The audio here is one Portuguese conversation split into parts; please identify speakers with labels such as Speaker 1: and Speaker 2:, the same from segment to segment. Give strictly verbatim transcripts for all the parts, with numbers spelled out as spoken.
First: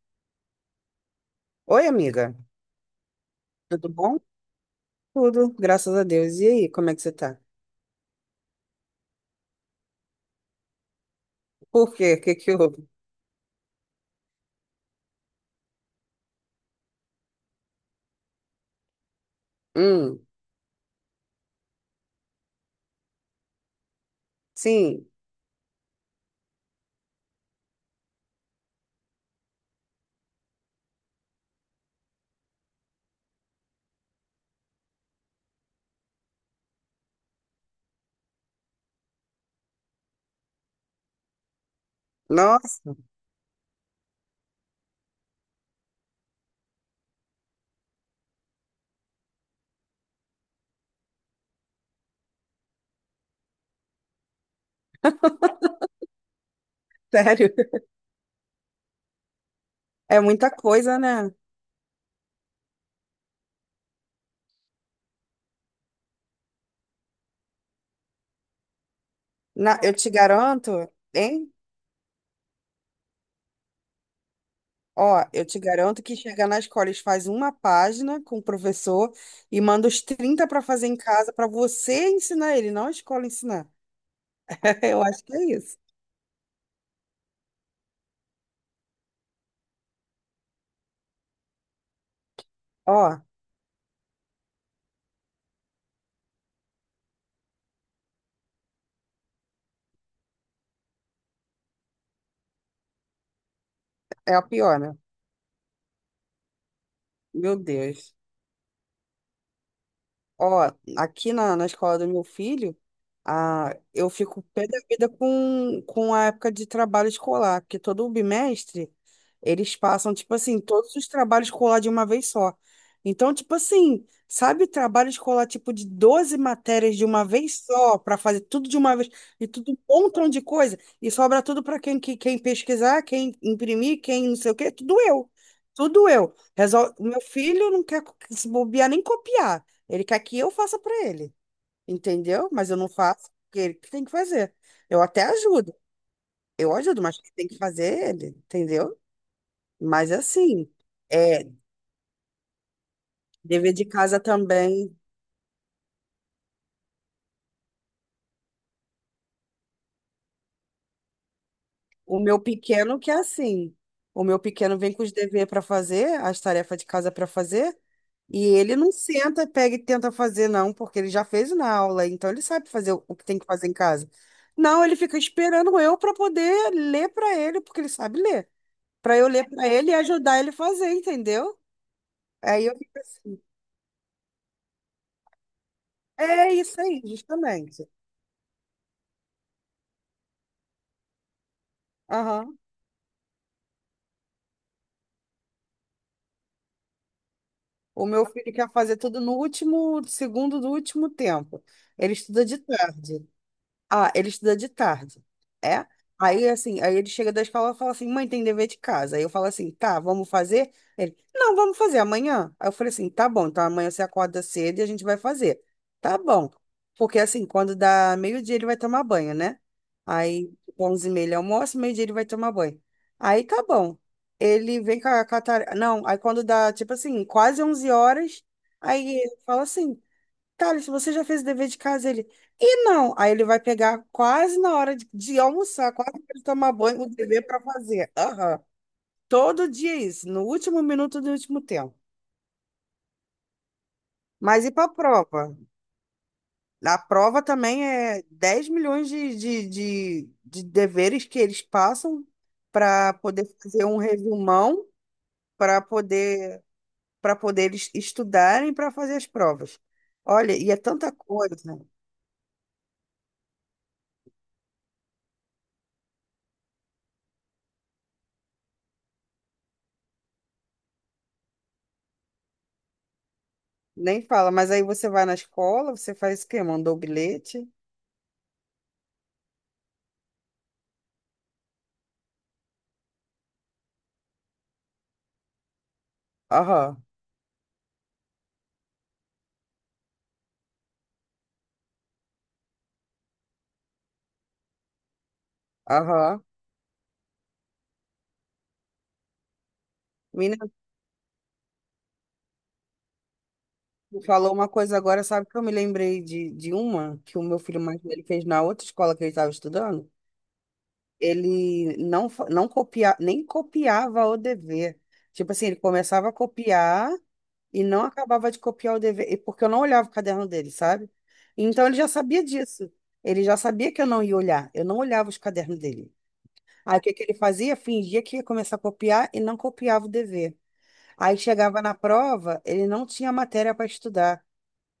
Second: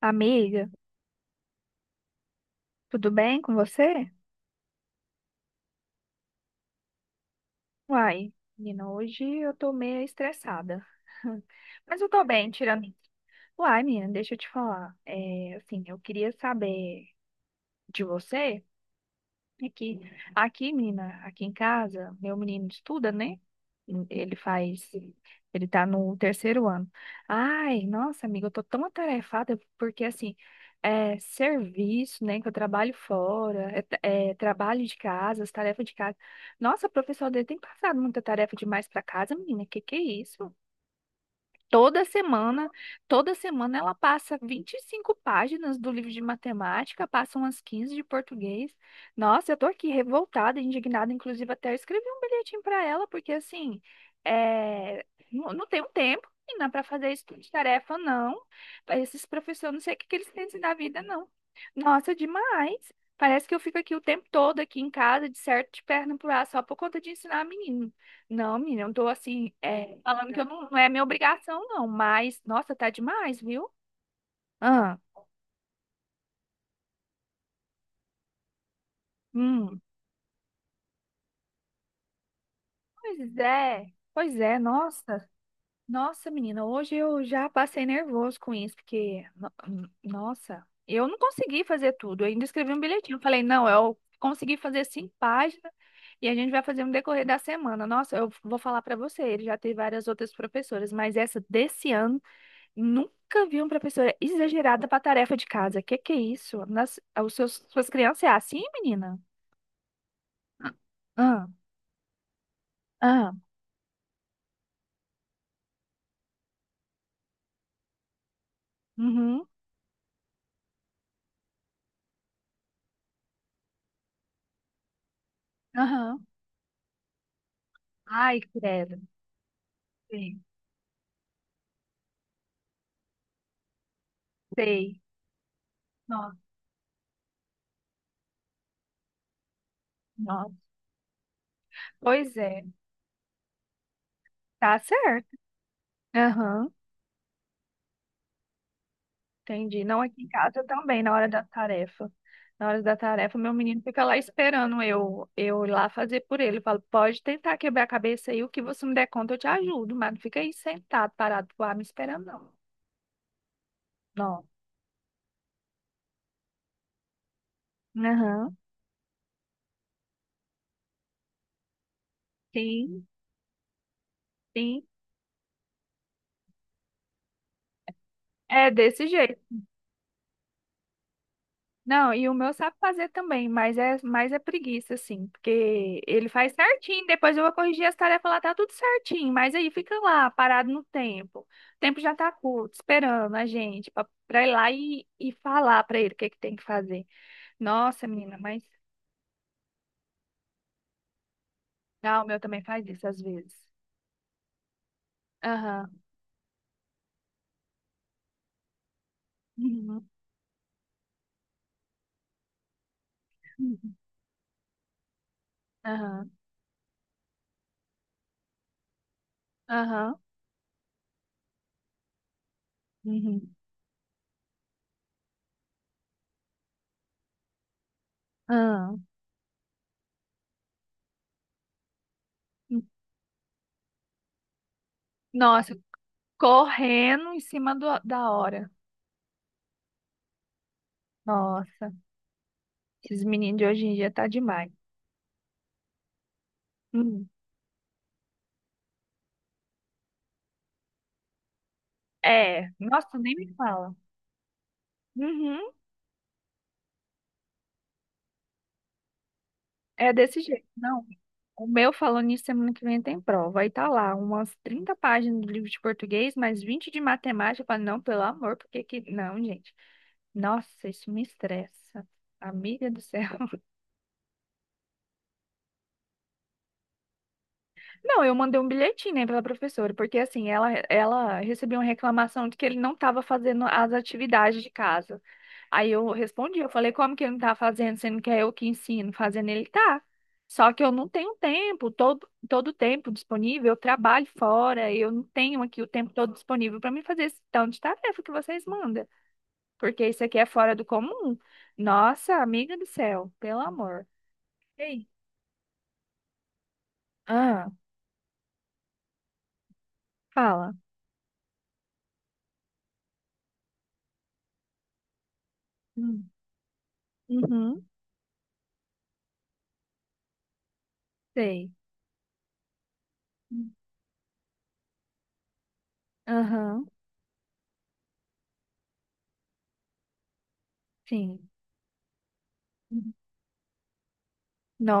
Speaker 1: Amiga,
Speaker 2: Oi, amiga.
Speaker 1: tudo bem com
Speaker 2: Tudo
Speaker 1: você?
Speaker 2: bom? Tudo, graças a Deus. E aí, como é que você tá?
Speaker 1: Uai, menina, hoje eu tô meio estressada.
Speaker 2: Por
Speaker 1: Mas eu
Speaker 2: quê? O
Speaker 1: tô
Speaker 2: que
Speaker 1: bem,
Speaker 2: que houve?
Speaker 1: tirando isso. Uai, menina, deixa eu te falar. É, assim, eu queria saber de você. Aqui,
Speaker 2: Hum,
Speaker 1: aqui, menina, aqui em casa, meu menino estuda, né? Ele faz,
Speaker 2: sim.
Speaker 1: ele tá no terceiro ano. Ai, nossa, amiga, eu tô tão atarefada porque, assim, é serviço, né? Que eu trabalho fora, é, tra- é trabalho de casa, as tarefas de casa. Nossa, o professor dele tem passado muita tarefa demais pra casa, menina, que que é isso? Toda semana,
Speaker 2: Nossa,
Speaker 1: toda semana ela passa vinte e cinco páginas do livro de matemática, passa umas quinze de português. Nossa, eu tô aqui revoltada, indignada, inclusive até eu escrevi um bilhetinho para ela, porque assim, é, não, não tenho tempo, e não para fazer isso
Speaker 2: sério.
Speaker 1: de tarefa, não. Esses professores, não sei o que que
Speaker 2: É
Speaker 1: eles
Speaker 2: muita
Speaker 1: pensam da
Speaker 2: coisa,
Speaker 1: vida, não.
Speaker 2: né?
Speaker 1: Nossa, demais. Parece que eu fico aqui o tempo todo, aqui em casa, de certo, de perna pro ar, só por conta de ensinar a menina. Não, menina, eu tô assim,
Speaker 2: Na, eu
Speaker 1: é,
Speaker 2: te
Speaker 1: falando que eu não,
Speaker 2: garanto,
Speaker 1: não é minha
Speaker 2: hein?
Speaker 1: obrigação, não, mas, nossa, tá demais, viu? Ah,
Speaker 2: Ó, eu te garanto que chegar na escola eles fazem uma página com o professor e
Speaker 1: hum.
Speaker 2: manda os trinta para fazer em casa para você ensinar ele, não a escola
Speaker 1: Pois
Speaker 2: ensinar.
Speaker 1: é, pois é,
Speaker 2: Eu acho
Speaker 1: nossa,
Speaker 2: que é isso.
Speaker 1: nossa, menina, hoje eu já passei nervoso com isso, porque, no- hum, nossa, eu não consegui fazer tudo, eu ainda escrevi um bilhetinho, eu
Speaker 2: Ó,
Speaker 1: falei, não, eu consegui fazer cinco páginas e a gente vai fazer no decorrer da semana. Nossa, eu vou falar pra você, ele já teve várias outras professoras, mas essa desse ano. Nunca vi uma professora
Speaker 2: é a pior,
Speaker 1: exagerada
Speaker 2: né?
Speaker 1: para tarefa de casa. Que que é isso? Nas, os
Speaker 2: Meu
Speaker 1: seus, suas
Speaker 2: Deus.
Speaker 1: crianças é assim, menina?
Speaker 2: Ó, aqui
Speaker 1: Ah,
Speaker 2: na, na escola do meu filho,
Speaker 1: ah,
Speaker 2: a, eu fico pé da vida com, com a época de trabalho escolar, porque todo bimestre
Speaker 1: uhum,
Speaker 2: eles passam, tipo assim, todos os trabalhos escolar de uma vez só. Então, tipo assim, sabe, trabalho escolar tipo de
Speaker 1: aham.
Speaker 2: doze matérias de uma vez só, para
Speaker 1: Ai,
Speaker 2: fazer tudo de
Speaker 1: credo.
Speaker 2: uma vez, e tudo um montão
Speaker 1: Sei,
Speaker 2: de coisa, e sobra tudo para quem, que- quem pesquisar, quem imprimir, quem não sei o quê, tudo
Speaker 1: sei.
Speaker 2: eu. Tudo eu.
Speaker 1: Nossa,
Speaker 2: Resol... Meu filho não quer co- se bobear nem copiar. Ele quer que eu
Speaker 1: nossa.
Speaker 2: faça para ele,
Speaker 1: Pois
Speaker 2: entendeu?
Speaker 1: é,
Speaker 2: Mas eu não faço porque ele que tem que fazer.
Speaker 1: tá
Speaker 2: Eu até
Speaker 1: certo.
Speaker 2: ajudo,
Speaker 1: Aham,
Speaker 2: eu ajudo, mas quem tem que fazer é ele, entendeu?
Speaker 1: entendi. Não
Speaker 2: Mas
Speaker 1: aqui em casa
Speaker 2: assim,
Speaker 1: também, na hora da
Speaker 2: é
Speaker 1: tarefa. Na hora da tarefa, meu
Speaker 2: dever
Speaker 1: menino
Speaker 2: de
Speaker 1: fica lá
Speaker 2: casa
Speaker 1: esperando
Speaker 2: também.
Speaker 1: eu, eu ir lá fazer por ele. Eu falo, pode tentar quebrar a cabeça aí, o que você me der conta, eu te ajudo, mas não fica aí sentado, parado, lá, me
Speaker 2: O
Speaker 1: esperando,
Speaker 2: meu
Speaker 1: não.
Speaker 2: pequeno que é assim. O meu
Speaker 1: Não.
Speaker 2: pequeno vem com os deveres para fazer, as tarefas de casa para fazer, e
Speaker 1: Aham.
Speaker 2: ele não senta, pega e tenta fazer, não, porque ele já fez na aula, então ele sabe fazer o
Speaker 1: Sim,
Speaker 2: o que tem que fazer em casa.
Speaker 1: sim.
Speaker 2: Não, ele fica esperando eu para poder ler para ele, porque ele sabe ler,
Speaker 1: É desse
Speaker 2: para eu
Speaker 1: jeito.
Speaker 2: ler para ele e ajudar ele a fazer, entendeu?
Speaker 1: Não, e o meu
Speaker 2: Aí
Speaker 1: sabe
Speaker 2: eu fico
Speaker 1: fazer
Speaker 2: assim.
Speaker 1: também, mas é mais é preguiça, assim, porque ele faz
Speaker 2: É isso aí,
Speaker 1: certinho, depois eu vou corrigir
Speaker 2: justamente.
Speaker 1: as tarefas lá, tá tudo certinho, mas aí fica lá, parado no tempo. O tempo já tá
Speaker 2: Aham.
Speaker 1: curto, esperando a gente pra, pra ir lá e, e falar pra ele o que que tem que fazer.
Speaker 2: O
Speaker 1: Nossa,
Speaker 2: meu
Speaker 1: menina,
Speaker 2: filho
Speaker 1: mas.
Speaker 2: quer fazer tudo no último segundo do último tempo. Ele
Speaker 1: Ah, o meu
Speaker 2: estuda de
Speaker 1: também faz isso às
Speaker 2: tarde.
Speaker 1: vezes.
Speaker 2: Ah, ele estuda de tarde. É?
Speaker 1: Aham.
Speaker 2: Aí assim, aí ele chega da escola e fala assim: "Mãe, tem dever de casa". Aí eu falo assim: "Tá,
Speaker 1: Uhum.
Speaker 2: vamos fazer?" Ele: "Não, vamos fazer amanhã". Aí eu falei assim: "Tá bom, então amanhã você acorda cedo e a gente vai fazer". Tá
Speaker 1: Aham.
Speaker 2: bom. Porque assim, quando dá meio-dia ele vai tomar banho, né?
Speaker 1: Aham.
Speaker 2: Aí onze e meia ele almoça, meio-dia ele vai tomar banho. Aí
Speaker 1: Uhum.
Speaker 2: tá bom. Ele vem com a catar... Não, aí quando dá, tipo assim, quase onze horas,
Speaker 1: Aham.
Speaker 2: aí ele fala assim: Thales, você já fez o dever de casa? Ele, e não. Aí ele vai pegar quase na hora de, de
Speaker 1: Nossa,
Speaker 2: almoçar, quase na hora de tomar banho, o
Speaker 1: correndo em
Speaker 2: dever para
Speaker 1: cima do-
Speaker 2: fazer.
Speaker 1: da
Speaker 2: Aham.
Speaker 1: hora.
Speaker 2: Todo dia é isso, no último minuto do último
Speaker 1: Nossa,
Speaker 2: tempo.
Speaker 1: esses meninos de hoje em dia tá
Speaker 2: Mas
Speaker 1: demais.
Speaker 2: e para a prova? A
Speaker 1: Hum.
Speaker 2: prova também é dez milhões de, de, de, de deveres que eles passam
Speaker 1: É,
Speaker 2: para
Speaker 1: nossa, nem
Speaker 2: poder
Speaker 1: me
Speaker 2: fazer
Speaker 1: fala.
Speaker 2: um resumão,
Speaker 1: Uhum,
Speaker 2: para poder, para poder eles estudarem para fazer as provas.
Speaker 1: é desse
Speaker 2: Olha,
Speaker 1: jeito.
Speaker 2: e é
Speaker 1: Não,
Speaker 2: tanta coisa.
Speaker 1: o meu falando nisso, semana que vem tem prova. Aí tá lá, umas trinta páginas do livro de português, mais vinte de matemática. Eu falo, não, pelo amor, porque que... que- não, gente. Nossa, isso me estressa. Amiga do céu.
Speaker 2: Nem fala, mas aí você vai na escola, você faz o quê? Mandou o bilhete?
Speaker 1: Não, eu mandei um bilhetinho, né, pela professora, porque assim, ela, ela recebeu uma reclamação de que ele não estava fazendo as atividades de casa. Aí eu respondi, eu falei,
Speaker 2: Aham,
Speaker 1: como que ele não tá fazendo, sendo que é eu que ensino, fazendo ele tá. Só que eu não tenho tempo, todo todo o tempo disponível, eu trabalho fora, eu não tenho aqui o tempo todo
Speaker 2: aham.
Speaker 1: disponível para me fazer esse tanto de tarefa que vocês mandam, porque isso aqui é
Speaker 2: Mina,
Speaker 1: fora do comum. Nossa, amiga do céu, pelo amor.
Speaker 2: tu falou uma coisa
Speaker 1: Ei.
Speaker 2: agora, sabe que eu me lembrei de, de uma que o meu
Speaker 1: Ah,
Speaker 2: filho mais velho fez na outra escola que ele estava estudando?
Speaker 1: fala.
Speaker 2: Ele não, fa- não copia, nem copiava o dever. Tipo assim, ele começava
Speaker 1: Hum.
Speaker 2: a copiar e
Speaker 1: Uhum,
Speaker 2: não acabava de copiar o dever, e- porque eu não olhava o caderno dele, sabe?
Speaker 1: sei.
Speaker 2: Então ele já sabia disso. Ele já
Speaker 1: Hum.
Speaker 2: sabia que eu não ia olhar. Eu não olhava os cadernos dele.
Speaker 1: Aham,
Speaker 2: Aí o que que ele fazia? Fingia que ia começar a copiar e não copiava o dever. Aí
Speaker 1: sim.
Speaker 2: chegava na prova, ele não
Speaker 1: Uhum.
Speaker 2: tinha matéria para estudar,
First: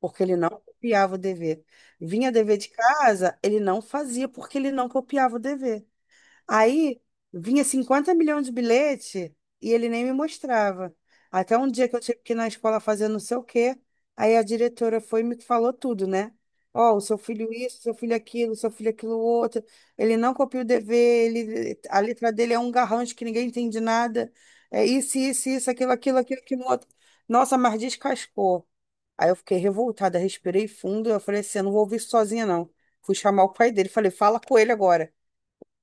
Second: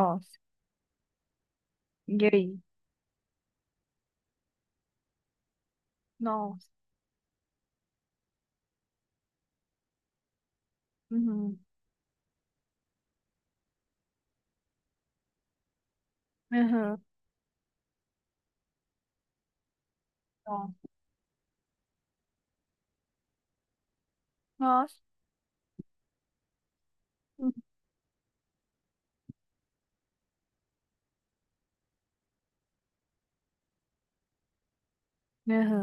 Speaker 2: porque ele não copiava o dever.
Speaker 1: e
Speaker 2: Vinha
Speaker 1: aí?
Speaker 2: dever de casa, ele não fazia porque ele não copiava o dever.
Speaker 1: Nossa.
Speaker 2: Aí vinha cinquenta milhões de bilhete e ele nem me mostrava. Até
Speaker 1: Uhum,
Speaker 2: um dia que eu tive que ir na escola fazer não sei o quê, aí a diretora foi e me falou tudo, né? Ó,
Speaker 1: aham,
Speaker 2: o seu filho isso, seu filho aquilo, seu filho aquilo outro. Ele não copia o
Speaker 1: nossa.
Speaker 2: dever, ele, a letra dele é um garrancho que ninguém entende nada. É
Speaker 1: Nossa.
Speaker 2: isso, isso, isso, aquilo, aquilo, aquilo, aquilo outro. Nossa, mas descascou. Aí eu fiquei revoltada, respirei fundo, eu falei assim, eu não vou ouvir isso sozinha, não. Fui chamar o pai dele, falei, fala com ele agora.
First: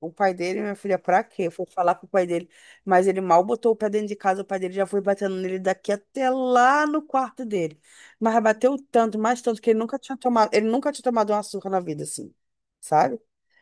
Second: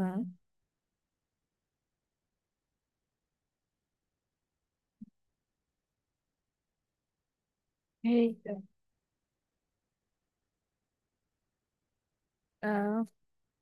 Speaker 2: O pai dele, minha filha, pra quê? Foi falar com o pai dele. Mas ele mal botou o pé dentro de casa, o pai dele já foi batendo nele daqui até lá no quarto dele. Mas
Speaker 1: Eita.
Speaker 2: bateu tanto, mais tanto, que ele nunca tinha tomado, ele nunca tinha tomado uma surra na vida, assim,
Speaker 1: Ah,
Speaker 2: sabe?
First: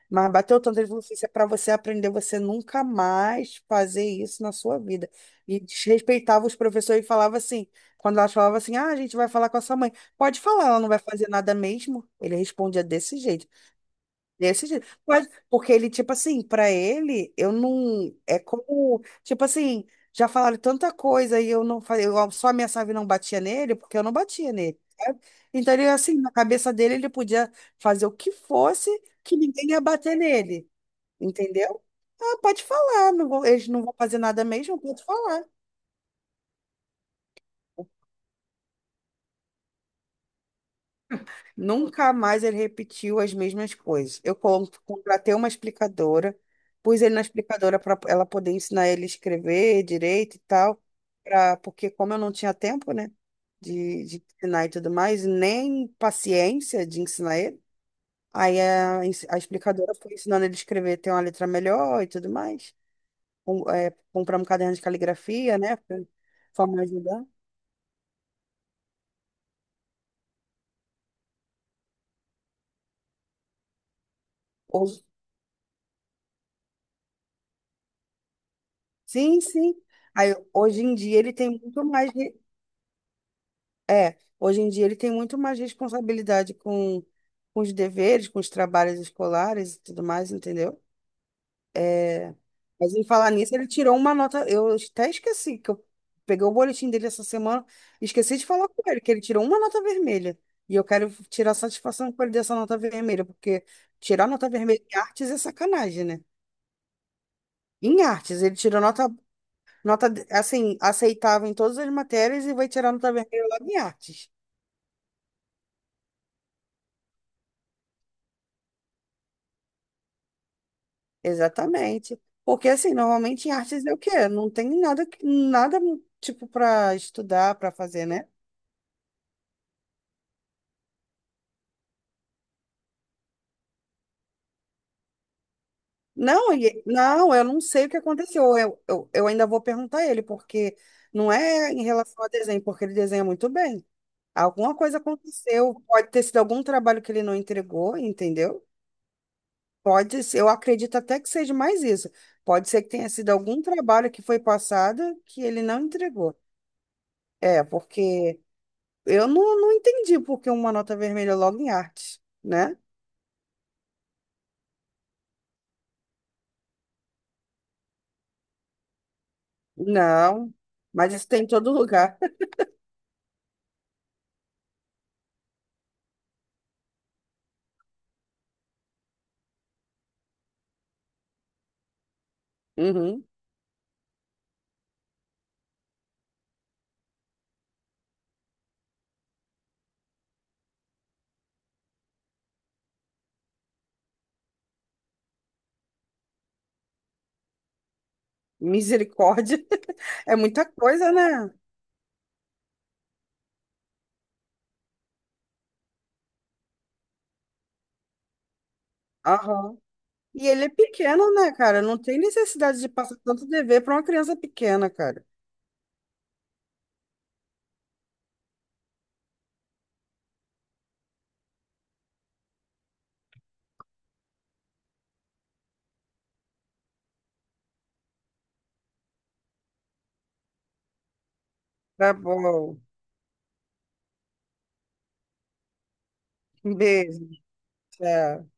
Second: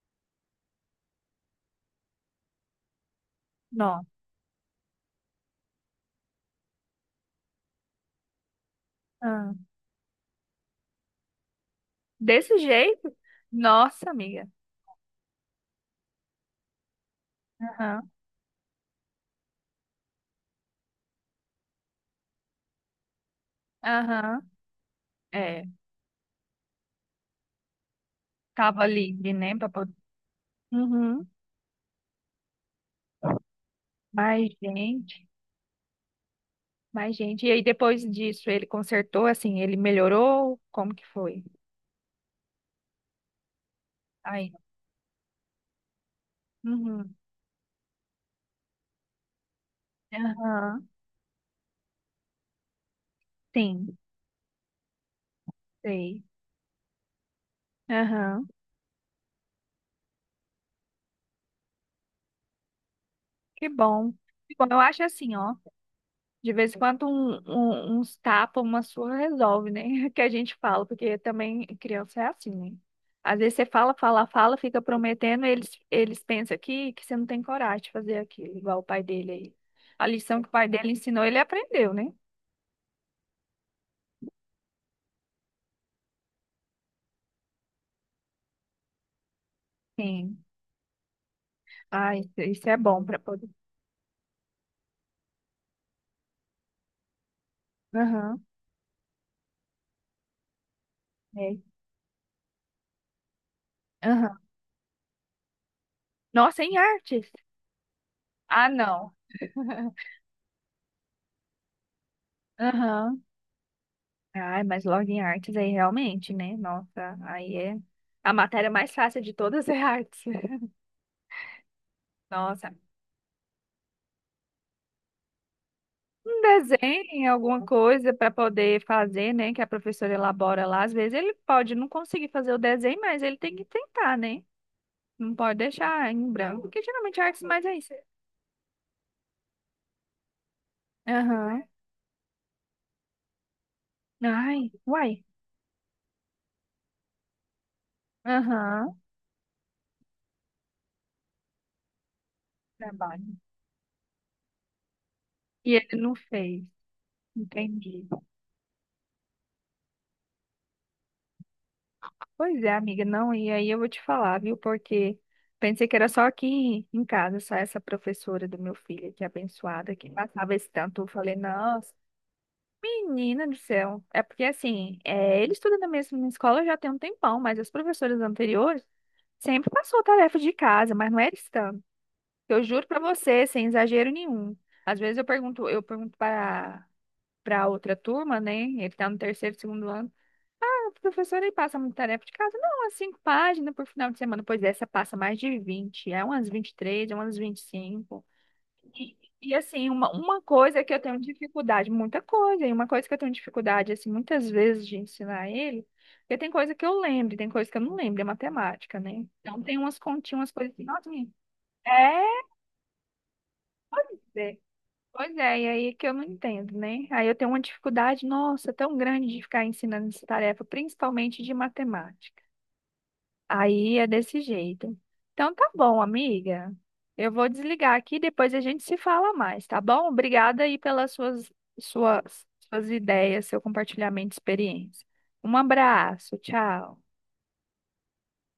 Speaker 2: Mas bateu tanto, ele falou assim, isso é pra você aprender, você nunca mais fazer
Speaker 1: não.
Speaker 2: isso na sua vida. E desrespeitava os professores e falava assim, quando elas falavam assim, ah, a gente vai falar
Speaker 1: Ah.
Speaker 2: com a sua mãe. Pode falar, ela não vai fazer nada mesmo. Ele
Speaker 1: Desse
Speaker 2: respondia
Speaker 1: jeito?
Speaker 2: desse jeito.
Speaker 1: Nossa, amiga.
Speaker 2: Desse jeito. Mas, porque ele, tipo assim, pra ele, eu
Speaker 1: Aham.
Speaker 2: não. É como. Tipo assim, já falaram tanta coisa e eu não falei. Eu só ameaçava e não batia nele, porque eu não
Speaker 1: Aham.
Speaker 2: batia nele, sabe?
Speaker 1: É.
Speaker 2: Então, ele, assim, na cabeça dele, ele podia fazer o que
Speaker 1: Tava
Speaker 2: fosse
Speaker 1: livre,
Speaker 2: que
Speaker 1: né? Pra...
Speaker 2: ninguém ia
Speaker 1: pod-
Speaker 2: bater nele.
Speaker 1: Uhum.
Speaker 2: Entendeu? Ah, pode falar. Não vou, eles não vão fazer nada
Speaker 1: Mais
Speaker 2: mesmo, pode
Speaker 1: gente.
Speaker 2: falar.
Speaker 1: Mais gente. E aí, depois disso, ele consertou, assim, ele melhorou? Como que foi?
Speaker 2: Nunca mais ele repetiu as mesmas coisas. Eu
Speaker 1: Aí.
Speaker 2: con- contratei uma explicadora, pus
Speaker 1: Uhum.
Speaker 2: ele na explicadora para ela poder ensinar ele a escrever direito e tal,
Speaker 1: Aham.
Speaker 2: pra, porque como eu não tinha tempo, né,
Speaker 1: Sim.
Speaker 2: de, de ensinar e tudo mais, nem
Speaker 1: Sei.
Speaker 2: paciência de ensinar ele,
Speaker 1: Aham.
Speaker 2: aí a, ens- a explicadora foi ensinando ele a escrever, ter uma letra melhor e tudo mais.
Speaker 1: Que
Speaker 2: Com, é,
Speaker 1: bom.
Speaker 2: comprar um
Speaker 1: Que bom.
Speaker 2: caderno
Speaker 1: Eu
Speaker 2: de
Speaker 1: acho assim, ó.
Speaker 2: caligrafia, né,
Speaker 1: De
Speaker 2: para
Speaker 1: vez em
Speaker 2: me
Speaker 1: quando
Speaker 2: ajudar.
Speaker 1: um, um- uns tapas, uma surra resolve, né? Que a gente fala, porque também criança é assim, né? Às vezes você fala, fala, fala, fica
Speaker 2: Hoje,
Speaker 1: prometendo, eles, eles pensam que, que você não tem coragem de fazer aquilo, igual o pai dele
Speaker 2: sim,
Speaker 1: aí.
Speaker 2: sim.
Speaker 1: A
Speaker 2: Aí,
Speaker 1: lição que o pai
Speaker 2: hoje
Speaker 1: dele
Speaker 2: em dia
Speaker 1: ensinou,
Speaker 2: ele
Speaker 1: ele
Speaker 2: tem muito
Speaker 1: aprendeu,
Speaker 2: mais.
Speaker 1: né?
Speaker 2: É, hoje em dia ele tem muito mais responsabilidade com, com os deveres, com os trabalhos escolares e tudo mais,
Speaker 1: Sim.
Speaker 2: entendeu?
Speaker 1: Ah, isso,
Speaker 2: É,
Speaker 1: isso é
Speaker 2: mas
Speaker 1: bom
Speaker 2: em
Speaker 1: para
Speaker 2: falar
Speaker 1: poder.
Speaker 2: nisso, ele tirou uma nota. Eu até esqueci que eu peguei o boletim dele essa semana, esqueci
Speaker 1: Aham.
Speaker 2: de falar com ele, que ele tirou uma nota vermelha. E eu quero tirar
Speaker 1: É.
Speaker 2: satisfação com ele dessa nota vermelha, porque tirar
Speaker 1: Aham.
Speaker 2: nota vermelha em artes é sacanagem, né?
Speaker 1: Nossa, em artes?
Speaker 2: Em artes, ele
Speaker 1: Ah,
Speaker 2: tirou nota,
Speaker 1: não.
Speaker 2: nota assim, aceitável em todas as matérias e vai tirar nota
Speaker 1: Aham.
Speaker 2: vermelha lá em artes.
Speaker 1: Ai, mas logo em artes aí realmente, né? Nossa, aí é. A matéria mais fácil de todas é artes.
Speaker 2: Exatamente. Porque
Speaker 1: Nossa,
Speaker 2: assim, normalmente em artes é o quê? Não tem nada, que- nada
Speaker 1: um
Speaker 2: tipo para
Speaker 1: desenho,
Speaker 2: estudar,
Speaker 1: alguma
Speaker 2: para fazer,
Speaker 1: coisa
Speaker 2: né?
Speaker 1: para poder fazer, né? Que a professora elabora lá. Às vezes ele pode não conseguir fazer o desenho, mas ele tem que tentar, né? Não pode deixar em
Speaker 2: Não,
Speaker 1: branco, porque
Speaker 2: e-
Speaker 1: geralmente a
Speaker 2: não, eu
Speaker 1: arte
Speaker 2: não
Speaker 1: mais é
Speaker 2: sei o
Speaker 1: isso.
Speaker 2: que aconteceu. Eu, eu, eu ainda vou perguntar a ele, porque não
Speaker 1: Aham.
Speaker 2: é em relação ao desenho, porque ele desenha muito bem.
Speaker 1: Ai,
Speaker 2: Alguma coisa
Speaker 1: uai.
Speaker 2: aconteceu, pode ter sido algum trabalho que ele não entregou, entendeu?
Speaker 1: Aham.
Speaker 2: Pode ser, eu acredito até que seja mais isso. Pode ser que tenha sido
Speaker 1: Trabalho.
Speaker 2: algum trabalho que foi passado que ele
Speaker 1: E
Speaker 2: não
Speaker 1: ele não
Speaker 2: entregou.
Speaker 1: fez.
Speaker 2: É,
Speaker 1: Entendi.
Speaker 2: porque eu não, não entendi por que uma nota vermelha é logo em arte,
Speaker 1: Pois é,
Speaker 2: né?
Speaker 1: amiga, não, e aí eu vou te falar, viu? Porque pensei que era só aqui em casa, só essa professora do meu filho, que é abençoada, que
Speaker 2: Não,
Speaker 1: passava esse tanto. Eu
Speaker 2: mas isso
Speaker 1: falei,
Speaker 2: tem em todo
Speaker 1: nossa.
Speaker 2: lugar.
Speaker 1: Menina do céu. É porque assim, é, ele estuda na mesma escola já tem um tempão, mas as professoras anteriores sempre passou tarefa de casa, mas não era scan. Eu juro pra
Speaker 2: Uhum.
Speaker 1: você, sem exagero nenhum. Às vezes eu pergunto, eu pergunto para para outra turma, né? Ele tá no terceiro, segundo ano. Ah, professora, ele passa muita tarefa de casa? Não, umas cinco páginas por final de semana. Pois é, essa passa mais de vinte. É umas vinte e três, é umas vinte e cinco. E, e,
Speaker 2: Misericórdia.
Speaker 1: assim, uma,
Speaker 2: É
Speaker 1: uma
Speaker 2: muita
Speaker 1: coisa que eu
Speaker 2: coisa,
Speaker 1: tenho
Speaker 2: né?
Speaker 1: dificuldade, muita coisa, e uma coisa que eu tenho dificuldade, assim, muitas vezes de ensinar ele, porque tem coisa que eu lembro, e tem coisa que eu não lembro, é matemática, né? Então
Speaker 2: Aham.
Speaker 1: tem umas continhas,
Speaker 2: E
Speaker 1: umas
Speaker 2: ele é
Speaker 1: coisas assim, nossa, menina,
Speaker 2: pequeno, né, cara? Não tem
Speaker 1: é,
Speaker 2: necessidade de passar tanto dever para uma criança
Speaker 1: é.
Speaker 2: pequena, cara.
Speaker 1: Pois é, e aí que eu não entendo, né? Aí eu tenho uma dificuldade, nossa, tão grande de ficar ensinando essa tarefa, principalmente de matemática. Aí é desse jeito. Então tá bom, amiga. Eu vou desligar aqui, depois a gente se fala mais, tá bom? Obrigada aí pelas suas,
Speaker 2: Tá
Speaker 1: suas,
Speaker 2: bom.
Speaker 1: suas ideias, seu compartilhamento de experiência. Um abraço,
Speaker 2: Um
Speaker 1: tchau.
Speaker 2: beijo. Tchau.